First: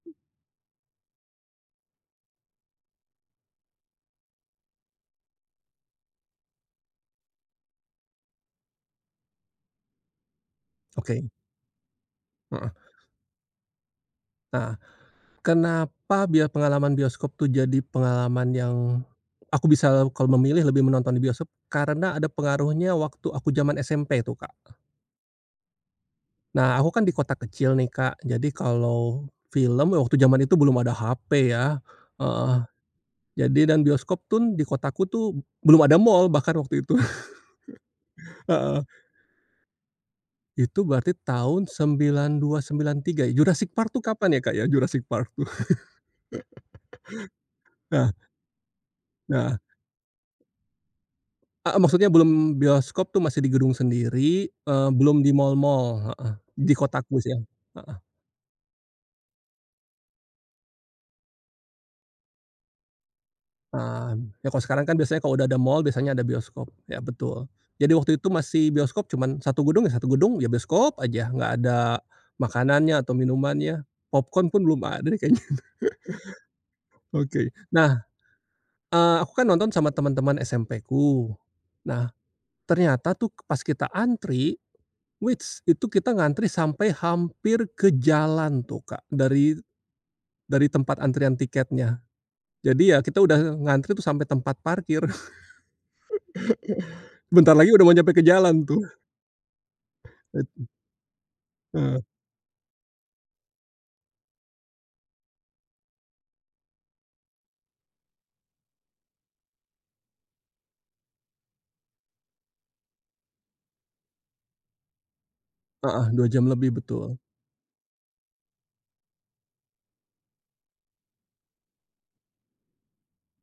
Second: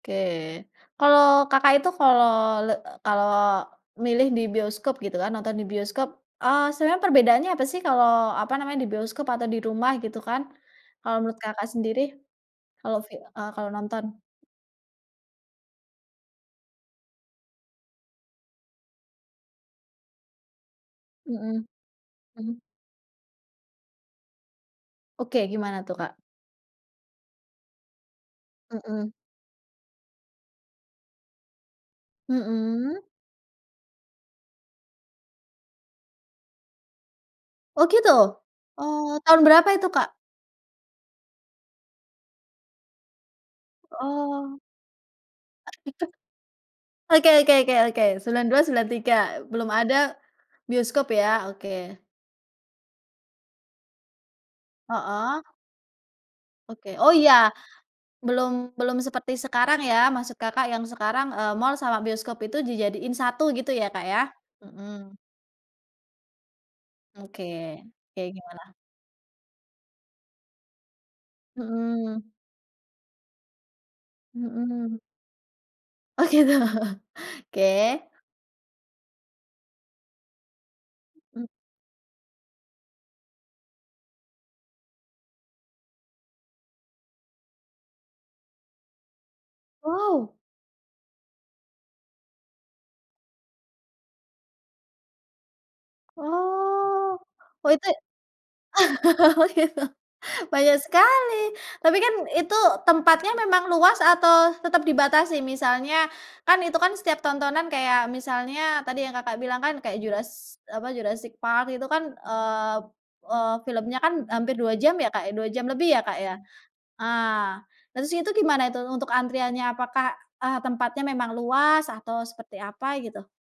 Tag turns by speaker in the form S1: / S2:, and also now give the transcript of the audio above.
S1: Oke. Kalau Kakak itu kalau le kalau milih di bioskop, gitu kan, nonton di bioskop, eee, sebenarnya perbedaannya apa sih, kalau, apa namanya, di bioskop atau di rumah, gitu kan. Kalau
S2: Oke.
S1: menurut Kakak sendiri,
S2: Heeh.
S1: kalau fi eee, kalau nonton.
S2: Nah, kenapa biar pengalaman bioskop tuh jadi pengalaman yang aku bisa kalau memilih, lebih menonton di bioskop,
S1: Mhm.
S2: karena ada
S1: Hmm.
S2: pengaruhnya waktu aku zaman SMP tuh, Kak.
S1: Oke, gimana tuh, Kak?
S2: Nah, aku kan di kota kecil nih, Kak, jadi
S1: Mhm.
S2: kalau film waktu jaman itu belum ada HP, ya. Heeh.
S1: Mhm.
S2: Jadi dan bioskop tun di kotaku tuh belum ada mall bahkan waktu itu.
S1: Oh, gitu?
S2: Heeh.
S1: Oh, tahun berapa itu, Kak?
S2: Itu berarti tahun 92, 93. Jurassic Park tuh, kapan ya, Kak,
S1: Oh.
S2: ya? Jurassic Park, tuh.
S1: [unintelligible] .Oke oke oke oke.
S2: Nah.
S1: 92, 93.
S2: Nah.
S1: Belum ada bioskop, ya. Oke.
S2: Heeh, maksudnya belum bioskop tuh masih di gedung sendiri, eee, belum di
S1: Heeh.
S2: mall-mall. Heeh, di
S1: Oke, oh,
S2: kotaku sih ya,
S1: iya.
S2: heeh.
S1: Belum belum seperti sekarang ya, maksud Kakak yang sekarang, eee, mall sama bioskop itu dijadiin satu gitu ya, Kak,
S2: Nah,
S1: ya.
S2: ya, kalau sekarang kan
S1: Mhm.
S2: biasanya kalau udah ada mall, biasanya ada bioskop. Iya,
S1: Oke,
S2: betul, jadi waktu itu
S1: kayak
S2: masih
S1: gimana?
S2: bioskop cuman satu gedung ya, satu gedung, ya bioskop aja, nggak ada
S1: Mmm.
S2: makanannya atau minumannya popcorn pun belum
S1: Mhm.
S2: ada deh kayaknya.
S1: Oh, gitu.
S2: Oke, nah,
S1: Oke.
S2: eee, aku kan nonton sama teman-teman SMP-ku,
S1: Mmm.
S2: nah, ternyata tuh pas kita antri, wits, itu kita ngantri sampai hampir ke jalan tuh, Kak, dari
S1: Wow.
S2: dari tempat antrian tiketnya. Jadi ya, kita udah ngantri tuh sampai tempat parkir.
S1: Oh.
S2: Sebentar lagi
S1: Oh,
S2: udah
S1: itu
S2: mau nyampe ke jalan, tuh.
S1: oh, gitu.
S2: Aduh.
S1: Banyak sekali, tapi
S2: Heeh.
S1: kan itu tempatnya memang luas atau tetep dibatasin? Misalnya kan, itu kan setiap tontonan kayak misalnya tadi yang Kakak bilang kan, kayak juras apa, Jurassic Park itu kan, eee eee, filmnya kan hampir 2 jam ya, Kak, ya. 2 jam lebih ya,
S2: Heeh,
S1: Kak,
S2: 2
S1: ya?
S2: jam lebih betul.
S1: Ah, terus itu gimana itu untuk antriannya? Apakah, ah, tempatnya memang luas atau seperti apa, gitu?